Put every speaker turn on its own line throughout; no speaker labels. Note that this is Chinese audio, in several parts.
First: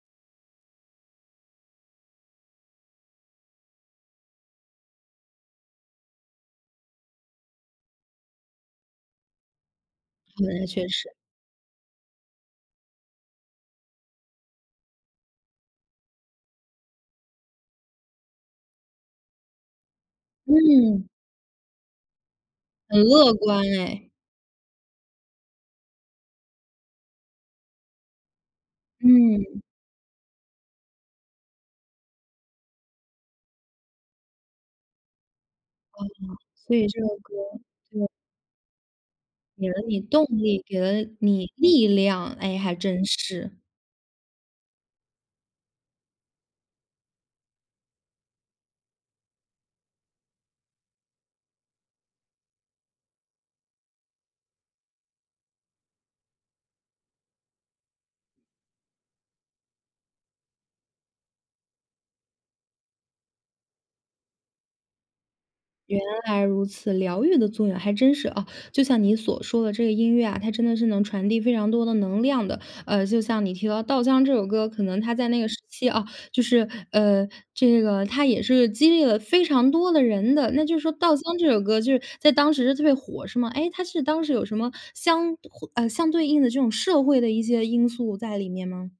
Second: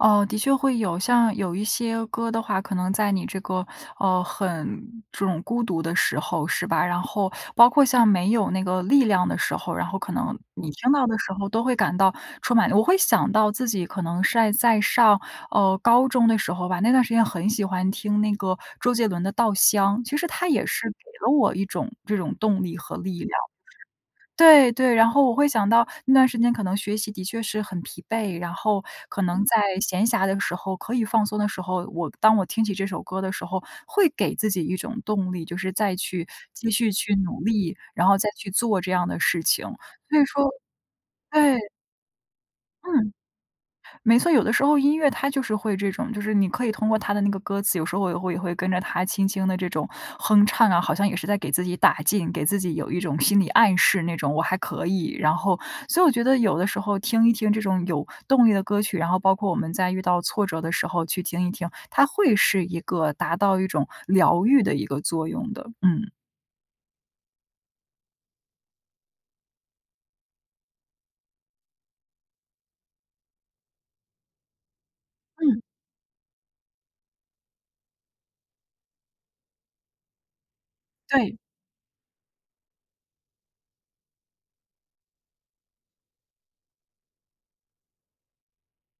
呃，的确会有，像有一些歌的话，可能在你这个，呃，很这种孤独的时候，是吧，然后包括像没有那个力量的时候，然后可能
哦，那
你
确
听到
实。
的时候都会感到充满我会想到自己可能晒在上，呃，高中的时候吧，那段时间很喜欢听那个周杰伦的《稻香》，其实它也是给
嗯。
了我一种这种动力和
很
力量。
乐观诶。
对对，然后我会想到那段时间可能学习的确是很疲惫，然后可能
嗯。
在闲暇的时候，可以放松的时候，我当我听起这首歌的时候，会给自己一种动力，就是再
哦，
去继
所以
续
这个
去
歌
努
儿
力，
对。
然后再去做这样的事情，
给了你
所
动
以说
力，给了你
对。
力量。哎，还真
嗯。
是。
没错，有的时候音乐它就是会这种，就是你可以通过它的那个歌词，有时候也会也会跟着它轻轻地这种哼唱啊，好像也是在给自己打劲，给自己有一种心理暗示那种，我还可以，然后所以我觉得有的时候听一听这种有动力的歌曲，然后包括我们在遇到挫折的时候去听一听，它会是一个达到一种疗愈的一个作用的。
原
嗯。
来如此，疗愈的作用，还真是，哦，就像你所说的这个音乐啊，它真的是能传递非常多的能量的。呃，就像你提到《稻香》这首歌，可能它在那个时
嗯。
期，啊，就是，呃，这个它也是一个激励了非常多的人的，那就是说《稻香》
对。
这首歌就是在当时是特别火是吗？诶，它是当时有什么相胡呃，相对应的这种社会的一些因素在里面吗？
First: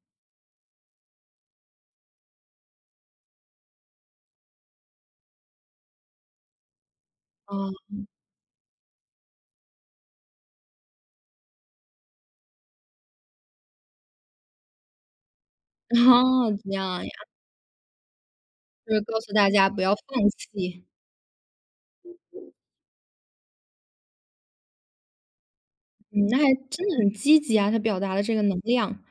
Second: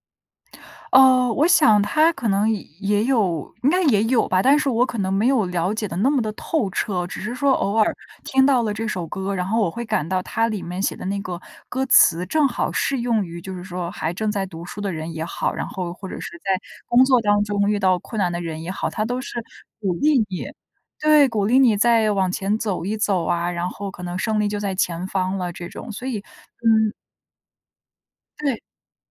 呃，我想他可能也有应该也有吧，但是我可能没有了解得那么地透彻，只是说
哦，
偶尔
嗯。
听到了这首歌，然后我会感到它里面写的那个歌词，正好适用于就是说还正在读书的人也好，然后或者 是在
哦，这
工
样呀。
作当中遇到困难的人也好，
就是
它
告
都
诉
是
大家不
鼓
要放
励你。
弃。
对，鼓励你再往前走一走啊，然后可能胜利就在前方了这种，所以
嗯，那还真
嗯。
的很积极啊，它表达了这个能
对。
量，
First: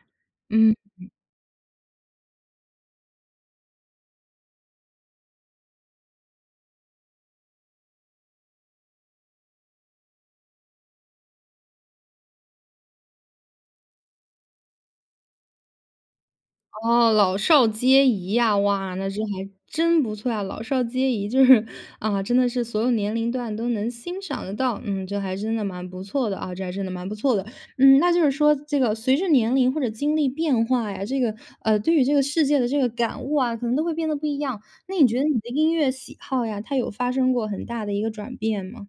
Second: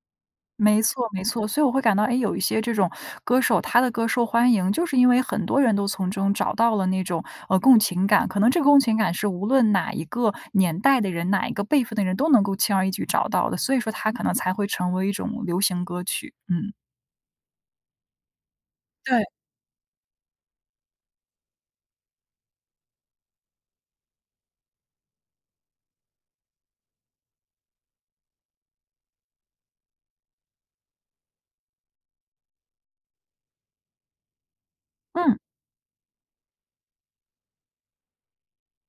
嗯。
没错没错，所以我会感到诶，有一些这种歌手，他的歌受欢迎，就是因为很多人都从中找到了那种，呃，共情感，可能这个共情感是无论哪一个年代的人，哪一个辈分的人都能够轻而易举找到的，所以说它可能才会成为一种流行歌曲，嗯。
哦，老少皆宜呀，哇，那这
对。
还真不错啊，老少皆宜，就是啊，真的是所有年龄段都能欣赏得到，嗯，这还真的蛮不错的啊，这还真的蛮不错的。嗯，那就是说这个随着年龄或者经历变化呀，这个呃，对于这个世界的这个感悟啊，可能都会变得不一样。那你觉得
嗯。
你的音乐喜好呀，它有发生过很大的一个转变吗？